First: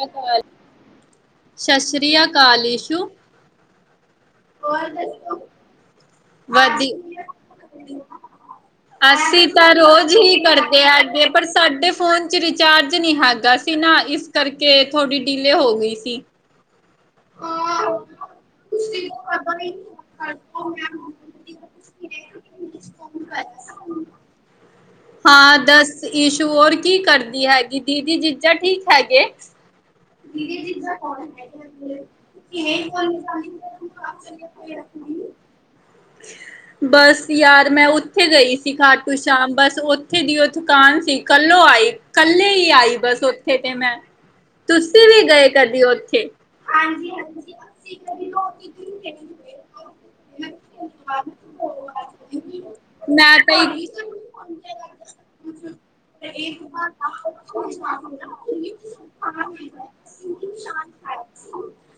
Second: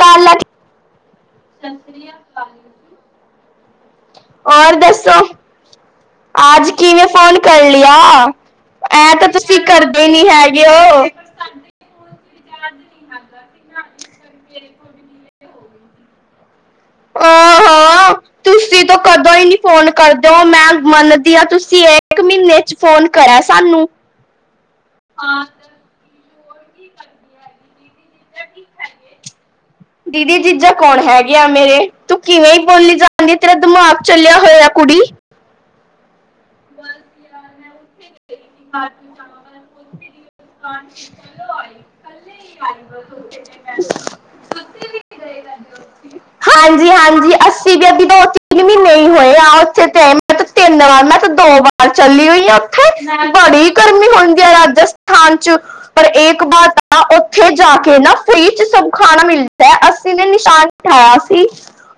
ਕੱਲ ਸਸ਼੍ਰੀਯ ਕਾਲ ਇਸ਼ੂ ਹੋਰ ਦੱਸੋ ਆਜ ਵਧੀ ਕਿਵੇਂ ਫੋਨ ਕਰ ਲਿਆ। ਐ ਤਾਂ ਅਸੀਂ ਤੁਸੀਂ ਕਰਦੇ ਰੋਜ਼ ਨੀ ਹੀ ਹੈਗੇ ਕਰਦੇ ਓ ਹੈਗੇ ਪਰ ਸਾਡੇ ਫੋਨ ਚ ਰਿਚਾਰਜ ਨੀ ਹੈਗਾ ਸੀ ਏਸ ਕਰਕੇ ਥੋੜ੍ਹੀ ਡੀਲੇ ਹੋ ਗਈ ਸੀ। ਓ ਹੋ ਤੁਸੀਂ ਤੋਂ ਕਦੋਂ ਈ ਨੀ ਫੋਨ ਕਰਦੇ ਓ ਮੈਂ ਮੰਨਦੀ ਆ ਤੁਸੀਂ ਇਹ ਮਹੀਨੇ ਚ ਫੋਨ ਕਰਾਂ ਸਾਨੂੰ ਹਾਂ ਦੱਸ ਈਸ਼ੂ ਹੋਰ ਕੀ ਕਰਦੀ ਹੈਗੀ, ਦੀਦੀ -ਜੀਜ਼ਾਂ ਠੀਕ ਹੈਗੇ? ਦੀਦੀ-ਜੀਜਾਂ ਕੌਣ ਹੈਗੇ ਆਂ ਮੇਰੇ? ਤੂੰ ਕਿਵੇਂ ਈ ਬੋਲੀ ਜਾਂਦੀ? ਤੇਰਾ ਦਿਮਾਗ ਚੱਲਿਆ ਹੋਇਆ। ਕੁੜੀ ਬਸ ਯਾਰ ਮੈਂ ਉੱਥੇ ਗਈ ਸੀ। ਘਾਟੂ ਸ਼ਾਮ ਬਸ ਉੱਥੇ ਦੀ ਓ ਥਕਾਨ ਸੀ। ਕੱਲੋਂ ਆਈ ਕੱਲੇ ਈ ਆਈ ਬਸ ਉੱਥੇ ਤੇ ਮੈਂ ਤੁਸੀਂ ਵੀ ਗਏ, ਕਦੀ ਉੱਥੇ ਹਾਂਜੀ-ਹਾਂਜੀ ਅਸੀ ਵੀ ਤਾਂ ਤਿੰਨ ਮਹੀਨੇ ਈ ਹੋਏ ਆ ਉੱਥੇ ਤੇ ਮੈਂ ਤਿੰਨ ਵਾਰ ਮੈਂ ਤੇ ਦੋ ਵਾਰ ਚੱਲੀ ਹੋਈ ਆ ਉੱਥੇ ਮੈਂ ਤਾਂ ਬੜੀ ਗਰਮੀ ਹੋਣੀ ਰਾਜਸਥਾਨ ਚ ਪਰ ਏਕ ਬਾਤ ਉੱਥੇ ਜਾ ਕੇ ਨਾ ਫ੍ਰੀ ਚ ਇੱਕ ਸਭ ਖਾਣਾ ਮਿਲ ਅਸੀ ਨੇ ਨਿਸ਼ਾਨ ਬਿਠਾਇਆ ਸੀ।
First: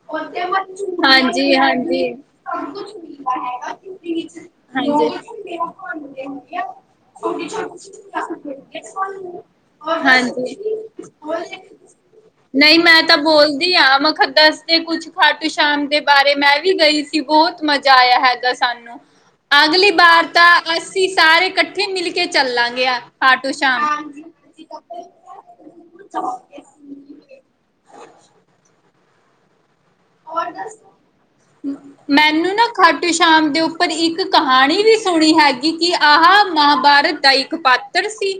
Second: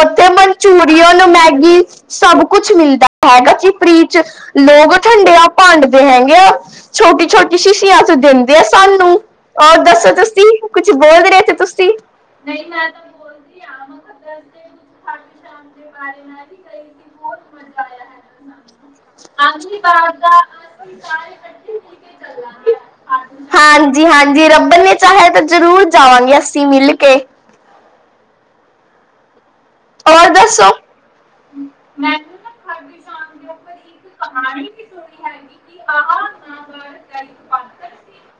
ਉੱਥੇ ਮਨਚੂਰੀਅਨ, ਮੈਗੀ ਸਭ ਕੁਛ ਮਿਲਦਾ ਹੈਗਾ ਜੀ ਫ੍ਰੀ ਚ। ਲੋਕ ਠੰਡਿਆ ਭੰਡਦੇ ਹੈਗੇ ਆ। ਛੋਟੀ ਛੋਟੀ ਸ਼ੀਸ਼ੀਆਂ ਚ ਦਿੰਦੇ ਆ ਸਾਨੂੰ ਔਰ [unintelligible] ਦੱਸੋ ਤੁਸੀਂ ਹਾਜੀ। ਕੁਝ ਬੋਲ ਰਹੇ ਤੇ ਤੁਸੀਂ ਨਈ ਮੈਂ ਤਾਂ ਬੋਲਦੀ ਆ, ਮਖ ਦੱਸ ਦੇ ਕੁਛ ਖਾਟੂ ਸ਼ਾਮ ਦੇ ਬਾਰੇ ਮੈਂ ਵੀ ਗਈ ਸੀ। ਬਹੁਤ ਮਜ਼ਾ ਆਇਆ ਹੈਗਾ, ਸਾਨੂੰ ਅਗਲੀ ਵਾਰ ਤਾਂ ਅਸੀਂ ਸਾਰੇ ਇਕ ਓਥੇ ਮਿਲ ਕੇ ਚੱਲਾਂ ਗਿਆ ਖਾਟੂ ਹਾਂਜੀ ਸ਼ਾਮ ਹਾਂਜੀ ਰੱਬ ਨੇ ਚਾਹਿਆ ਤਾਂ ਜ਼ਰੂਰ ਜਾਵਾਂਗੇ ਅਸੀਂ ਮਿਲ ਕੇ ਹੋਰ ਦੱਸੋ? ਮੈਨੂੰ ਨਾ ਖਾਟੂ ਸ਼ਾਮ ਦੇ ਉੱਪਰ ਇੱਕ ਕਹਾਣੀ ਵੀ ਸੁਣੀ ਹੈਗੀ। ਕਿ ਕੀ ਆਹ ਮਹਾਬਾਰਤ ਦਾ ਇੱਕ ਪਾਤਰ ਸੀ।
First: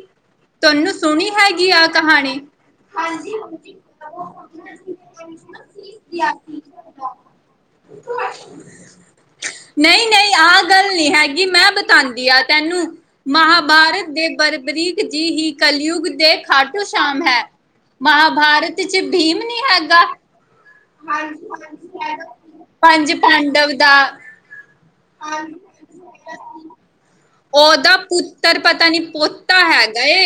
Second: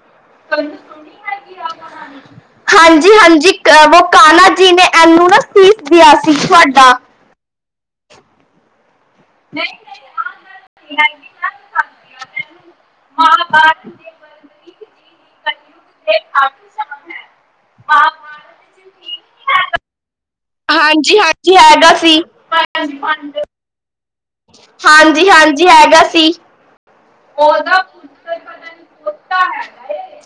ਤੁਆਨੂੰ ਸੁਣੀ ਹੈਗੀ ਆਹ ਕਹਾਣੀ? ਹਾਂਜੀ ਹਾਂਜੀ ਹਾਂਜੀ-ਹਾਂਜੀ। ਉਹ ਕਾਨਾ ਜੀ ਨੇ ਇਹਨੂੰ ਨਾ ਸੀਸ ਦਿਆ ਸੀ ਤੁਹਾਡਾ [unintelligible] ਨਈ-ਨਈ ਆਹ ਗੱਲ ਨੀ ਹੈਗੀ, ਮੈਂ ਬਿਤਾਦੀ ਆ ਤੈਨੂੰ ਮਹਾਬਾਰਤ ਦੇ ਬਰਬਰੀਕ ਜੀ ਹੀ ਕਲਯੁਗ ਦੇ ਖਾਟੂ ਸ਼ਾਮ ਹੈ। ਮਹਾਬਾਰਤ ਚ ਬੀਮ ਨੀ ਹੈਗਾ। ਹਾਂਜੀ-ਹਾਂਜੀ ਹੈਗਾ ਸੀ। ਦਵਦਾ ਹਾਂਜੀ-ਹਾਂਜੀ ਹੈਗਾ ਸੀ। ਓਦਾ ਪੁੱਤਰ ਪਤਾ ਨੀ ਪੋਤਾ ਹੈਗਾ ਏ।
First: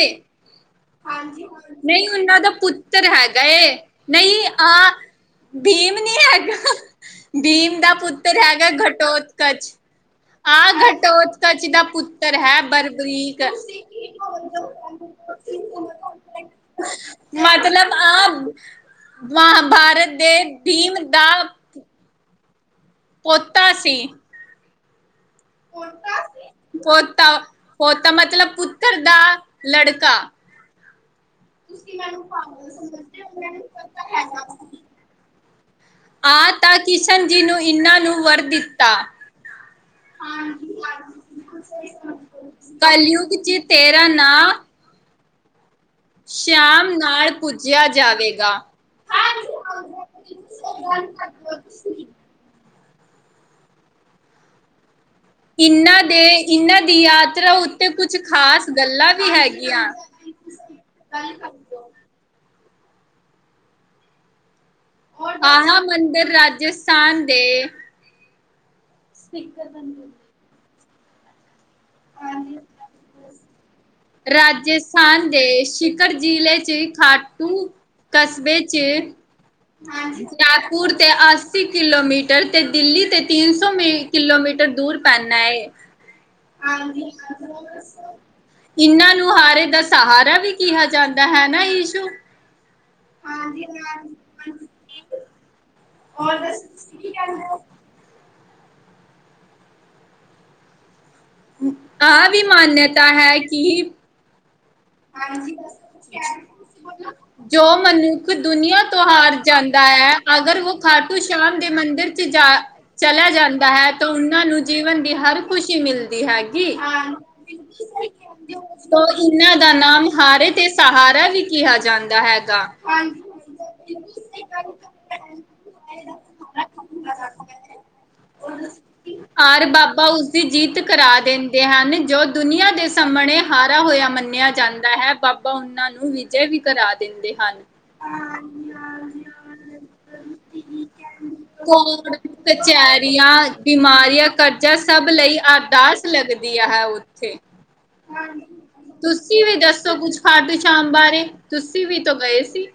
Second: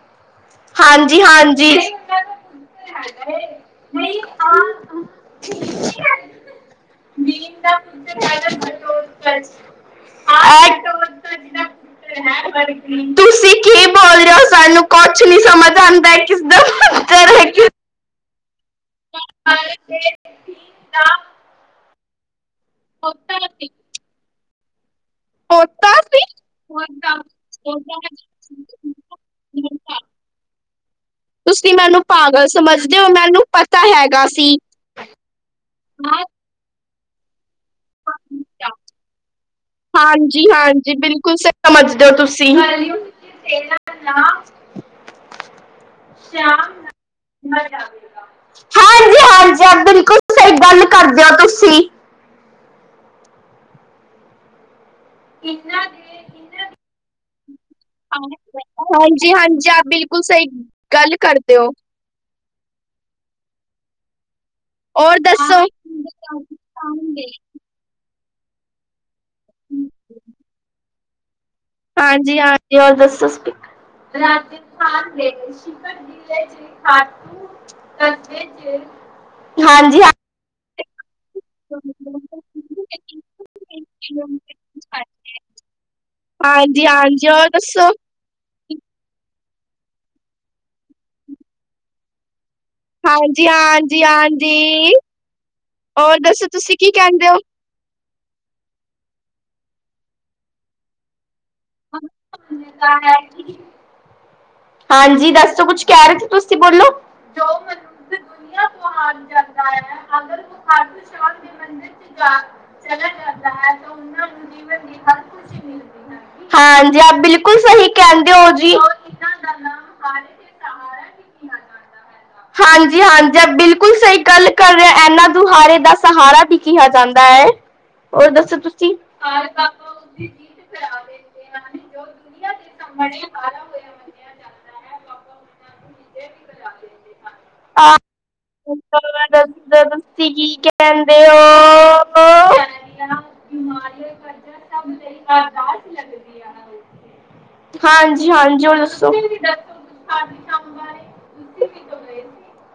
ਹਾਂਜੀ ਨਈ ਉਨਾਂ ਦਾ ਪੁੱਤਰ ਹੈਗਾ ਏ ਨਈ ਆ ਬੀਮ ਨੀ ਹੈਗਾ, ਬੀਮ ਦਾ ਪੁੱਤਰ ਹੈਗਾ ਗਟੋਤਕਚ। ਆ ਗਟੋਤਕਚ ਦਾ ਪੁੱਤਰ ਹੈ ਬਰਬਰੀਕ ਤੁਸੀਂ ਕੀ ਬੋਲ ਰੇ ਓ? ਸਾਨੂੰ ਕੁਛ ਨੀ ਸਮਝ ਆਉਂਦਾ ਕਿਸਦਾ ਪੁੱਤਰ ਹੈ ਕਿਸ ਮਤਲਬ ਆਬ ਮਹਾਬਾਰਤ ਦੇ ਭੀਮ ਦਾ ਪੋਤਾ ਸੀ। ਪੋਤਾ ਸੀ ਪੋਤਾ, ਪੋਤਾ ਮਤਲਬ ਪੁੱਤਰ ਦਾ ਲੜਕਾ। ਤੁਸੀਂ ਮੈਨੂੰ ਪਾਗਲ ਸਮਝਦੇ ਹੋ, ਮੈਨੂੰ ਪਤਾ ਹੈਗਾ ਸੀ। ਬਾਏ। ਆ ਤਾਂ ਕਿਸ਼ਨ ਜੀ ਨੂੰ ਇਹਨਾਂ ਨੂੰ ਵਰ ਦਿੱਤਾ। ਹਾਂਜੀ ਹਾਂਜੀ, ਬਿਲਕੁਲ ਸਹੀ ਸਮਝਦੇ ਔ ਤੁਸੀਂ। ਕਲਯੁਗ ਚ ਤੇਰਾ ਨਾਂ ਸ਼ਾਮ ਨਾਲ ਪੂਜਿਆ ਜਾਵੇਗਾ। ਹਾਂਜੀ, ਹਾਂਜੀ ਬਿਲਕੁਲ। ਸਹੀ ਗੱਲ ਕਰਦੇ ਹੋ ਤੁਸੀਂ। ਇਹਨਾਂ ਦੇ ਇਹਨਾਂ ਦੀ ਯਾਤਰਾ ਉੱਤੇ ਕੁਛ ਖ਼ਾਸ ਗੱਲਾਂ ਵੀ ਹੈਗੀਆਂ। ਬਿਲਕੁਲ ਸਹੀ ਗੱਲ ਕਰਦੇ ਹੋ। ਹੋਰ ਦੱਸੋ ਆਹ ਮੰਦਿਰ ਰਾਜਸਥਾਨ ਦੇ ਸਪੀਕਰ ਬਣਦੇ। ਹਾਂਜੀ, ਹਾਂਜੀ ਹੋਰ ਦੱਸੋ? ਰਾਜਸਥਾਨ ਦੇ ਸ਼ਿਖਰ ਜ਼ਿਲ੍ਹੇ ਚ ਖਾਟੂ ਕਸਬੇ 'ਚ ਹਾਂਜੀ ਹਾਂ ਜੈਪੁਰ ਤੇ ਅੱਸੀ ਕਿਲੋਮੀਟਰ ਤੇ ਦਿੱਲੀ ਤੇ ਤਿੰਨ ਸੌ ਮ ਕਿਲੋਮੀਟਰ ਦੂਰ ਪੈਂਦਾ ਹੈ। ਹਾਂਜੀ, ਹਾਂਜੀ ਹੋਰ ਦੱਸੋ? ਇਹਨਾਂ ਨੂੰਹਾਰੇ ਦਾ ਸਹਾਰਾ ਵੀ ਕਿਹਾ ਜਾਂਦਾ ਹੈ ਨਾ ਇਸ਼ੂ ਹਾਂਜੀ, ਹਾਂਜੀ, ਹਾਂਜੀ ਹੋਰ ਦੱਸੋ ਤੁਸੀਂ ਕੀ ਕਹਿੰਦੇ ਹੋ? ਆਹ ਵੀ ਮਾਨਯਤਾ ਹੈ, ਕਿ ਹਾਂਜੀ ਦੱਸੋ ਕੁਛ ਕਹਿ ਰਹੇ ਸੀ ਤੁਸੀਂ ਬੋਲੋ ਜੋ ਮਨੁੱਖ ਦੁਨੀਆਂ ਤੋਂ ਹਾਰ ਜਾਂਦਾ ਐ। ਅਗਰ ਵੋ ਖਾਟੂ ਸ਼ਾਮ ਦੇ ਮੰਦਿਰ ਚ ਜਾ ਚਲਿਆ ਜਾਂਦਾ ਹੈ, ਤਾਂ ਉਹਨਾਂ ਨੂੰ ਜੀਵਨ ਦੀ ਹਰ ਖ਼ੁਸ਼ੀ ਮਿਲਦੀ ਹੈਗੀ, ਹਾਂਜੀ ਆਪ ਬਿਲਕੁਲ ਸਹੀ ਕਹਿੰਦੇ ਹੋ ਜੀ। ਤੋ ਇਨਾ ਦਾ ਨਾਮ ਹਾਰੇ ਤੇ ਸਹਾਰਾ ਵੀ ਕਿਹਾ ਜਾਂਦਾ ਹੈਗਾ। ਹਾਂਜੀ ਹਾਂਜੀ ਆਪ ਬਿਲਕੁਲ ਗੱਲ ਕਰ ਰੇ ਐਨਾਂ ਦੁਹਾਰੇ ਦਾ ਸਹਾਰਾ ਵੀ ਕਿਹਾ ਜਾਂਦਾ ਐ। ਹਰ ਬਾਬਾ ਉਸਦੀ ਜੀਤ ਕਰਾ ਦੇੰਦੇ ਹਨ ਜੋ ਦੁਨੀਆਂ ਦੇ ਸਮਣੇ ਹਾਰਾ ਹੋਯਾ ਮੰਨਿਆ ਜਾਂਦਾ ਹੈ, ਬਾਬਾ ਉਹਨਾਂ ਨੂੰ ਵਿਜੇ ਵੀ ਕਰਾ ਦਿੰਦੇ ਹਨ। ਆ ਦੱਸੋ ਤੁਸੀਂ ਕੀ ਕੈੰਦੇ ਔ? ਕੋਡ ਕਚੈਰੀਆਂ, ਬਿਮਾਰੀਆਂ, ਕਰਜ਼ਾ ਸਭ ਲਈ ਅਰਦਾਸ ਲੱਗਦੀਆਂ ਹੈ, ਉ ਉਥੇ। ਹਾਂਜੀ, ਹਾਂ। ਜੋਰ ਦੱਸੋ। ਤੁਸੀਂ ਵੀ ਦੱਸੋ ਕੁਛ ਖਾਟੂ-ਸ਼ਾਮ ਬਾਰੇ, ਤੁਸੀਂ ਵੀ ਤੋਂ ਗਏ ਸੀ।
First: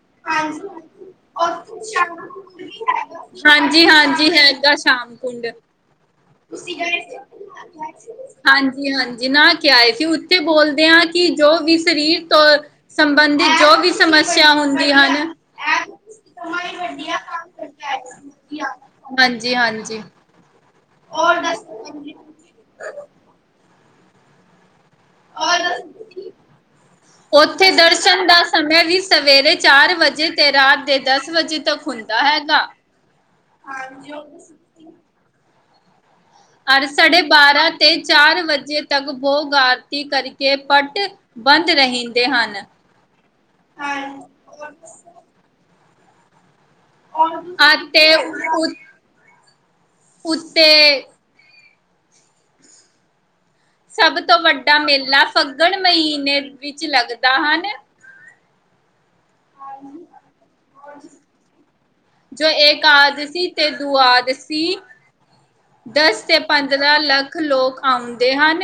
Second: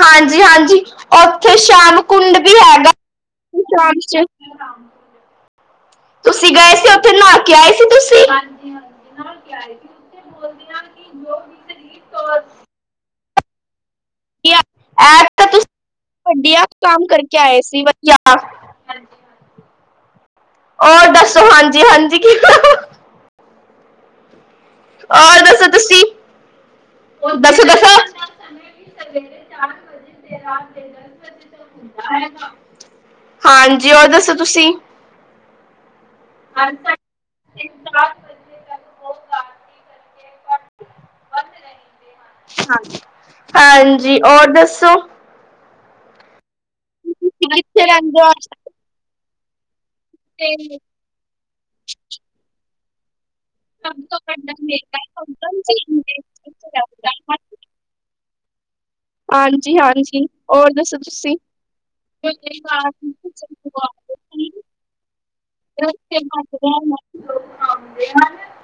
ਹਾਂਜੀ, ਹਾਂਜੀ। ਓਥੇ ਸ਼ਾਮ ਕੁੰਡ ਵੀ ਹੈਗਾ, ਹਾਂਜੀ ਸ਼ਾਮ ਚ। ਹਾਂਜੀ ਹੈਗਾ ਸ਼ਾਮ ਕੁੰਡ ਤੁਸੀਂ ਗਏ ਸੀ, ਓਥੇ ਨਾ ਕੇ ਆਏ ਸੀ ਤੁਸੀਂ? ਜੀ ਹਾਂਜੀ ਨਹਾ ਕੇ ਆਏ ਸੀ, ਉ ਤੇ ਬੋਲਦੇ ਆਂ ਕਿ ਜੋ ਵੀ ਸਰੀਰ ਤੋਂ ਸੰਬੰਧਿਤ ਜੋ ਵੀ ਸਮੱਸਿਆ ਹੁੰਦੀ ਹਨ ਐ ਤਾਂ ਤੁਸੀਂ ਵਧੀਆ ਕਾਮ ਕਰਕੇ ਆਏ ਸੀ, ਵਧੀਆ। ਹਾਂਜੀ, ਹਾਂਜੀ। ਔਰ ਦੱਸੋ, ਹਾਂਜੀ ਹਾਂਜੀ ਕੀ [unintelligible] ਤੁਸੀਂ ਦੱਸੋ ਓਥੇ ਦੱਸੋ ਦਰਸ਼ਨ ਦਾ ਸਮੈ ਵੀ ਸਵੇਰੇ ਚਾਰ ਵਜੇ ਤੇ ਰਾਤ ਦੇ ਦਸ ਵਜੇ ਤਕ ਹੁੰਦਾ ਹੈਗਾ। ਹਾਂਜੀ, ਹੋਰ ਦੱਸੋ ਤੁਸੀਂ? ਹਰ ਸਾਡੇ ਬਾਰਾਂ ਤੇ ਚਾਰ ਵਜੇ ਤੱਕ ਬੋਗ ਆਰਤੀ ਕਰਕੇ ਪੱਟ ਬੰਦ ਰਹਿੰਦੇ ਹਨ। ਹਾਂਜੀ ਔਰ ਦੱਸੋ ਆ ਤੇ ਉੱਤੇ ਸਭ ਤੋਂ ਵੱਡਾ ਮੇਲਾ ਫੱਗਣ ਮਹੀਨੇ ਵਿੱਚ ਲੱਗਦਾ ਹਨ। ਹਾਂਜੀ- ਹਾਂਜੀ ਹੋਰ ਦੱਸੋ ਤੁਸੀਂ। ਜੋ ਇਕਾਦਸ਼ੀ ਤੇ ਦੁਆਦਸੀ, ਦੱਸ ਤੇ ਪੰਦਰਾਂ ਲੱਖ ਲੋਕ ਆਉਂਦੇ ਹਨ।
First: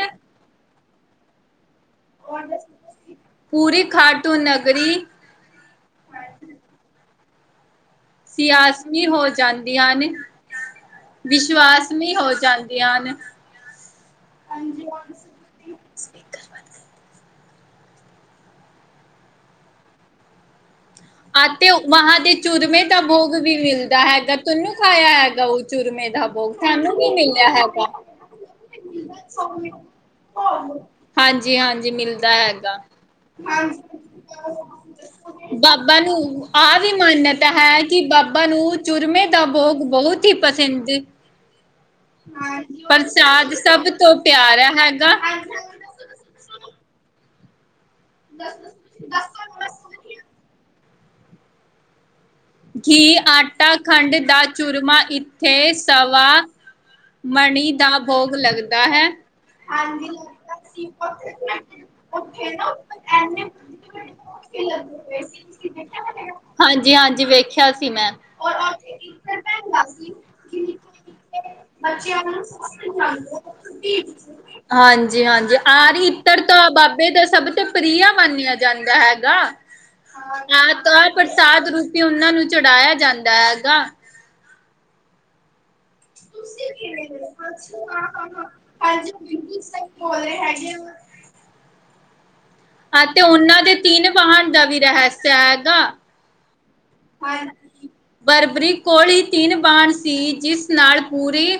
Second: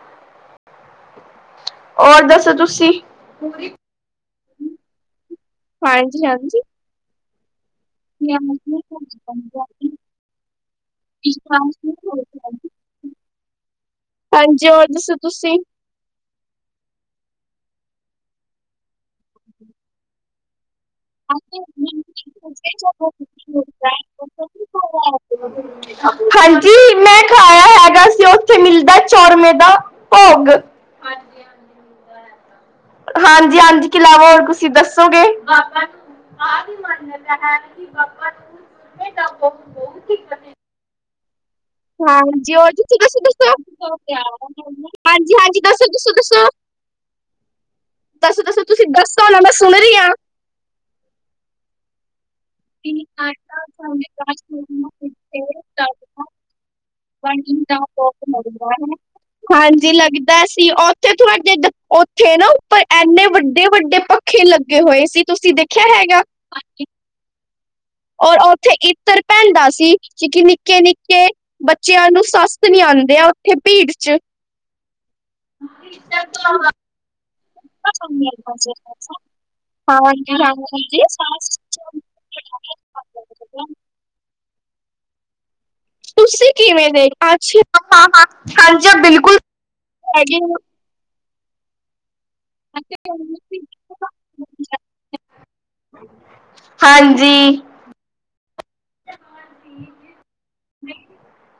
ਹੋਰ ਦੱਸੋ ਤੁਸੀਂ? ਪੂਰੀ ਖਾਟੂ ਨਗਰੀ ਹਾਂਜੀ -ਹਾਂਜੀ। ਸਿਆਸਣੀ ਹੋ ਜਾਂਦੀਆਂ ਨੇ। ਵਿਸ਼ਵਾਸਮੀ ਹੋ ਜਾਂਦੀਆਂ ਨੇ। ਹਾਂਜੀ, ਹੋਰ ਦੱਸੋ ਤੁਸੀਂ? ਸਪੀਕਰ ਬੰਦ ਕਰ। [inaudible] ਆਤੇ ਬਾਹਾਂਦ ਵਿਚ ਚੂਰਮੇ ਦਾ ਭੋਗ ਵੀ ਮਿਲਦਾ ਹੈਗਾ, ਤੁਨੂੰ ਖਾਇਆ ਹੈਗਾ ਉਹ ਚੁਰਮੇ ਦਾ ਬੋਗ, ਹਾਂਜੀ ਸਾਨੂੰ ਵੀ ਮੈਂ ਮਿਲਿਆ ਖਾਇਆ ਹੈਗਾ। ਸੀ ਉੱਥੇ ਮਿਲਦਾ ਚੌਰਮੇ ਦਾ ਭੋਗ ਹਾਂਜੀ-ਹਾਂਜੀ, ਮਿਲਦਾ ਹੈਗਾ। ਹਾਂਜੀ- ਹਾਂਜੀ ਕੀ ਲਾਵਾ, ਹੋਰ ਤੁਸੀਂ ਦੱਸੋਗੇ? ਬਾ ਨੂੰ ਆਹ ਵੀ ਮਾਨਯਤਾ ਹੈ, ਕਿ ਬਾਬਾ ਨੂੰ ਚੂਰਮੇ ਦਾ ਬੋਗ ਬਹੁਤ ਹੀ ਪਸਿੰਦ [inaudible] ਹਾਂਜੀ! ਉਹ ਜਥ ਤੁਸੀ ਦੋ ਤੋਂ ਪਿਆਰਾ ਹੈਗਾ। ਹਾਂਜੀ- ਹਾਂਜੀ ਦੱਸੋ -ਦੱਸੋ- ਦੱਸੋ- ਦੱਸੋ -ਦੱਸੋ ਤੁਸੀਂ ਦੱਸੋ ਨਾ ਮੈਂ ਸੁਣ ਰਹੀ ਹਾਂ। ਘੀ, ਆਟਾ, ਖੰਡ ਦਾ ਚੂਰਮਾ ਇੱਥੇ ਸਵਾ ਮਣੀ ਦਾ ਭੋਗ ਲੱਗਦਾ ਹੈ। ਹਾਂਜੀ ਲੱਗਦਾ ਸੀ। ਉੱਥੇ ਤੁਹਾਡੇ ਉਥੇ ਉੱਥੇ ਨਾ ਓਪਰ ਇੰਨੇ ਵੱਡੇ- ਵੱਡੇ ਹਾਂਜੀ- ਹਾਂਜੀ ਵੇਖਿਆ। ਸੀ ਮੈਂ। ਔਰ ਉੱਥੇ ਇੱਤਰ ਪੈਣਦਾ ਸੀ, ਕਿ ਨਿੱਕੇ- ਨਿੱਕੇ ਬੱਚਿਆਂ ਨੂੰ ਸੱਸ ਹਾਂਜੀ- ਹਾਂਜੀ ਆਰ ਇਤਰ ਤਾਂ ਬਾਬੇ ਦਾ ਸਭ। ਤੇ ਪ੍ਰਿਆ ਮੰਨਿਆ ਜਾਂਦਾ ਹੈਗਾ। ਆ ਤਾਂ ਪ੍ਰਸਾਦ ਰੂਪ। ਵੀ ਉਹਨਾਂ ਨੂੰ ਚੜਾਇਆ ਜਾਂਦਾ ਹੈਗਾ। ਤੁਸੀਂ ਕਿਵੇ ਹਾਂ- ਹਾਂ ਹਾਂਜੀ ਬਿਲਕੁ ਸਹੀ ਬੋਲ ਰਹੇ ਹੈਗੇ। ਅਤੇ ਉਹਨਾਂ ਦੇ ਤਿੰਨ ਵਾਹਨ ਦਾ ਵੀ ਰਹੱਸਾ ਹੈਗਾ। ਹਾਂਜੀ ਬਰਬਰੀਕ। ਕੋਲੀ ਤਿੰਨ ਬਾਹਣ ਸੀ ਜਿਸ ਨਾਲ ਪੂਰੀ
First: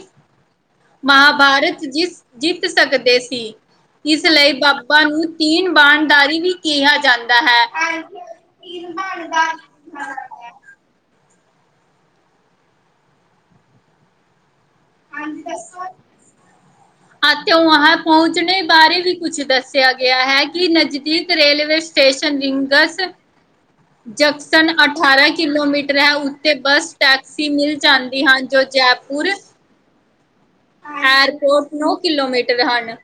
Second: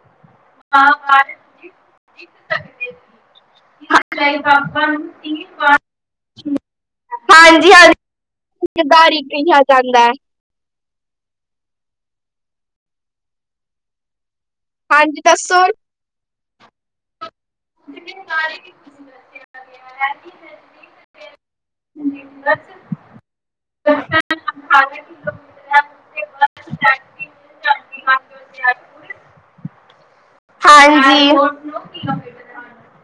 ਮਹਾਭਾਰਤ ਜਿਸ ਜਿੱਤ ਸਕਦੇ ਸੀ। ਇਸ ਲਈ ਬਾਬਾ ਨੂੰ ਤੀਨ ਵਾਨਦਾਰੀ ਵੀ ਕਿਹਾ। ਜਾਂਦਾ ਹਾਂਜੀ ਹਾਂ ਹੈ। ਗਾੜੀ ਕਿਹਾ ਜਾਂਦਾ ਹੈ ਹਾਂਜੀ ਦੱਸੋ। ਅਤੇ ਵਾਹਾ ਪਹੁੰਚਣੇ ਬਾਰੇ ਵੀ ਕੁਛ ਦੱਸਿਆ ਗਿਆ ਹੈ। ਕਿ ਨਜ਼ਦੀਕ ਰੇਲਵੇ ਸਟੇਸ਼ਨ ਰਿੰਗਸ ਜੰਕਸ਼ਨ ਅਠਾਰਾਂ ਕਿਲੋਮੀਟਰ ਹੈ। ਤੇ ਬੱਸ, ਟੈਕਸੀ ਮਿਲ ਜਾਂਦੀ ਹਨ। ਜੋ ਜੈਪੁਰ ਹਾਂਜੀ ਐਰਪੋਰਟ ਨੋ ਕਿਲੋਮੀਟਰ ਹਨ।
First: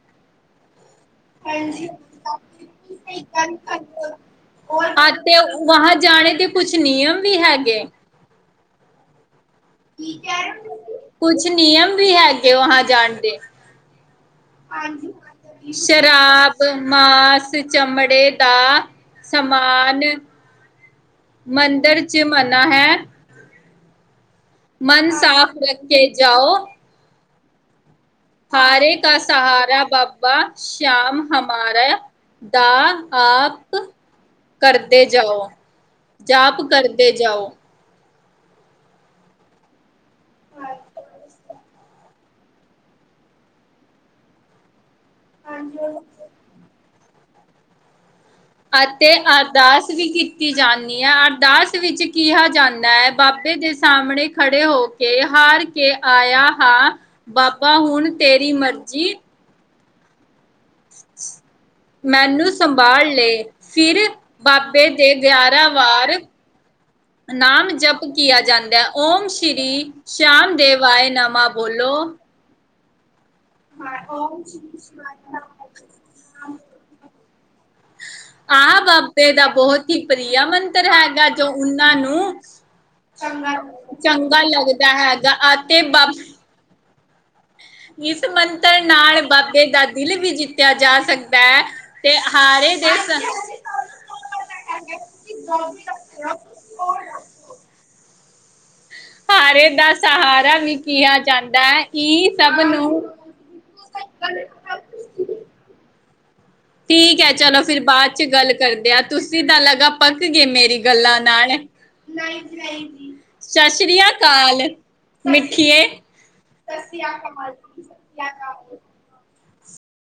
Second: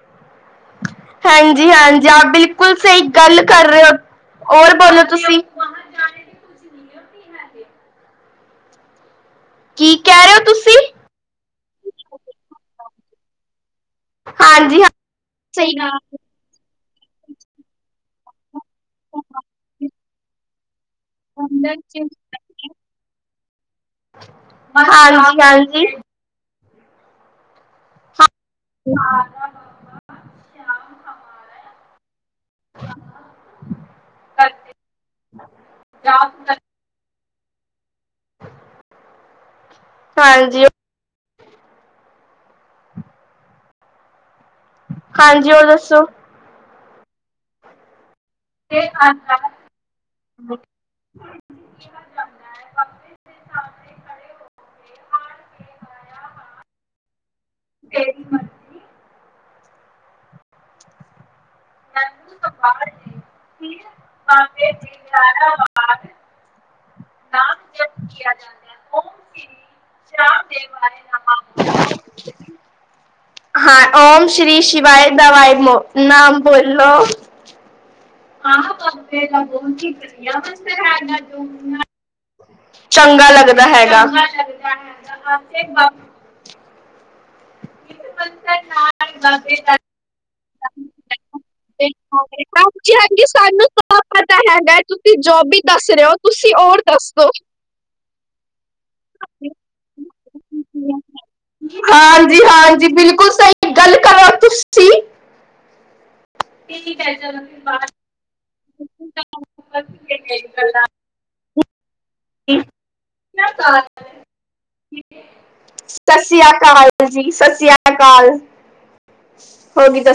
ਹਾਂਜੀ -ਹਾਂਜੀ ਆਪ ਬਿਲਕੁਲ ਸਹੀ ਗੱਲ ਕਰ ਰਹੇ ਹੋ। ਹੋਰ ਬੋਲੋ ਤੁਸੀਂ। ਵਾਹ ਜਾਣੇ ਦੇ ਕੁੱਛ ਨਿਯਮ ਵੀ ਹੈਗੇ। ਕੀ ਕਹਿ ਰਹੇ ਹੋ ਤੁਸੀਂ ਕੁਛ ਨਿਯਮ ਵੀ ਹੈਗੇ ਵਾਹਾਂ ਜਾਣ ਦੇ। ਹਾਂਜੀ ਹ ਸ਼ਰਾਬ, ਮਾਸ, ਚਮੜੇ ਦਾ ਸਮਾਨ ਮੰਦਿਰ ਚ ਮਨਾ ਹੈ। ਹਾਂਜੀ- ਹਾਂਜੀ। ਜਾਓ। ਹਾਰੇ ਕਾ ਸਹਾਰਾ ਬਪ। ਵਾਹ ਸ਼ਾਮ ਹਮਾਰਾ ਦਾ ਆਪ। ਕਰਦੇ ਜਾਓ ਜਾਪ ਕਰਦੇ ਜਾਓ। ਹਾਂਜੀ। ਹਮ। [inaudible] ਹਾਂਜੀ ਹੋਰ ਦੱਸੋ। ਅਤੇ ਅ। ਅਰਦਾਸ ਵੀ ਕੀਤੀ ਜਾਂਦੀ ਹੈ, ਅਰਦਾਸ ਵਿੱਚ ਕਿਹਾ ਜਾਂਦਾ ਹੈ ਬਾਬੇ ਦੇ ਸਾਹਮਣੇ ਖੜ੍ਹੇ ਹੋ ਕੇ। ਕੇ ਹਾਰ ਕੇ ਆਇਆ ਹਾਂ ਬਾਬਾ ਹੁਣ ਤੇਰੀ ਮਰਜ਼ੀ। [unintelligible] ਮੈਨੂੰ ਸੰਭਾਲ ਲਏ। ਫਿਰ ਬਾਬੇ ਦੇ ਗਿਆਰਾਂ ਵਾਰ ਨਾਮ ਜਪਕਿਆ ਜਾਂਦਾ ਹੈ ਓਮ ਸ਼੍ਰੀ ਸ਼ਆਮ ਦੇਵ ਆਏ ਨਮਾ ਬੋਲੋ [unintelligible] ਹਾਂ ਓਮ ਸ਼੍ਰੀ ਸ਼ਿਵਾਏ ਦਵਾਈ ਮ ਨਾਮ ਬੋਲੋ ਆਹ ਬਾਬੇ ਦਾ ਬਹੁਤ ਹੀ ਪ੍ਰੀਆ ਮੰਤਰ ਹੈਗਾ ਜੋ ਉਹਨਾਂ ਨੂੰ ਚੰਗਾ ਲੱਗਦਾ ਹੈਗਾ -ਚੰਗਾ ਲੱਗਦਾ ਹੈਗਾ ਅਤੇ ਬ ਇਸ ਮੰਤਰ ਨਾਲ ਬਾਬੇ ਦਾ ਦਿਲ ਵੀ ਜਿੱਤਿਆ ਜਾ ਸਕਦਾ ਹੈ। ਤੇ ਹਾਰੇ ਦੇ ਹਾਂਜੀ ਸ -ਹਾਂਜੀ ਸਾਨੂੰ ਤਾਂ ਪਤਾ ਹੈਗਾ। ਤੁਸੀਂ ਜੋ ਵੀ ਦੱਸ ਰਹੇ ਹੋ। ਤੁਸੀਂ ਔਰ ਦੱਸੋ ਹਾਰੇ ਦਾ ਸਹਾਰਾ ਵੀ ਕਿਹਾ ਜਾਂਦਾ ਹੈ। ਕੀ ਹਾਂਜੀ ਹਾਂਜੀ ਬਿਲਕੁਲ ਸਹੀ ਗੱਲ ਕਰਾਂ ਤੁਸੀਂ ਠੀਕ ਹੈ। ਚਲੋ ਫਿਰ ਬਾਅਦ ਚ ਗੱਲ ਕਰਦੇ ਆ ਤੁਸੀਂ ਤਾਂ ਲਗਾ ਪੱਕ ਗਏ ਮੇਰੀ ਗੱਲਾਂ ਨਾਲ ਸਤਿ ਸ੍ਰੀ ਅਕਾਲ। ਮਿੱਠੀਏ। ਸਤਿ ਸ੍ਰੀ ਅਕਾਲ ਜੀ, ਸਤਿ ਸ੍ਰੀ ਅਕਾਲ। ਹੋਗੀ ਤਾਂ।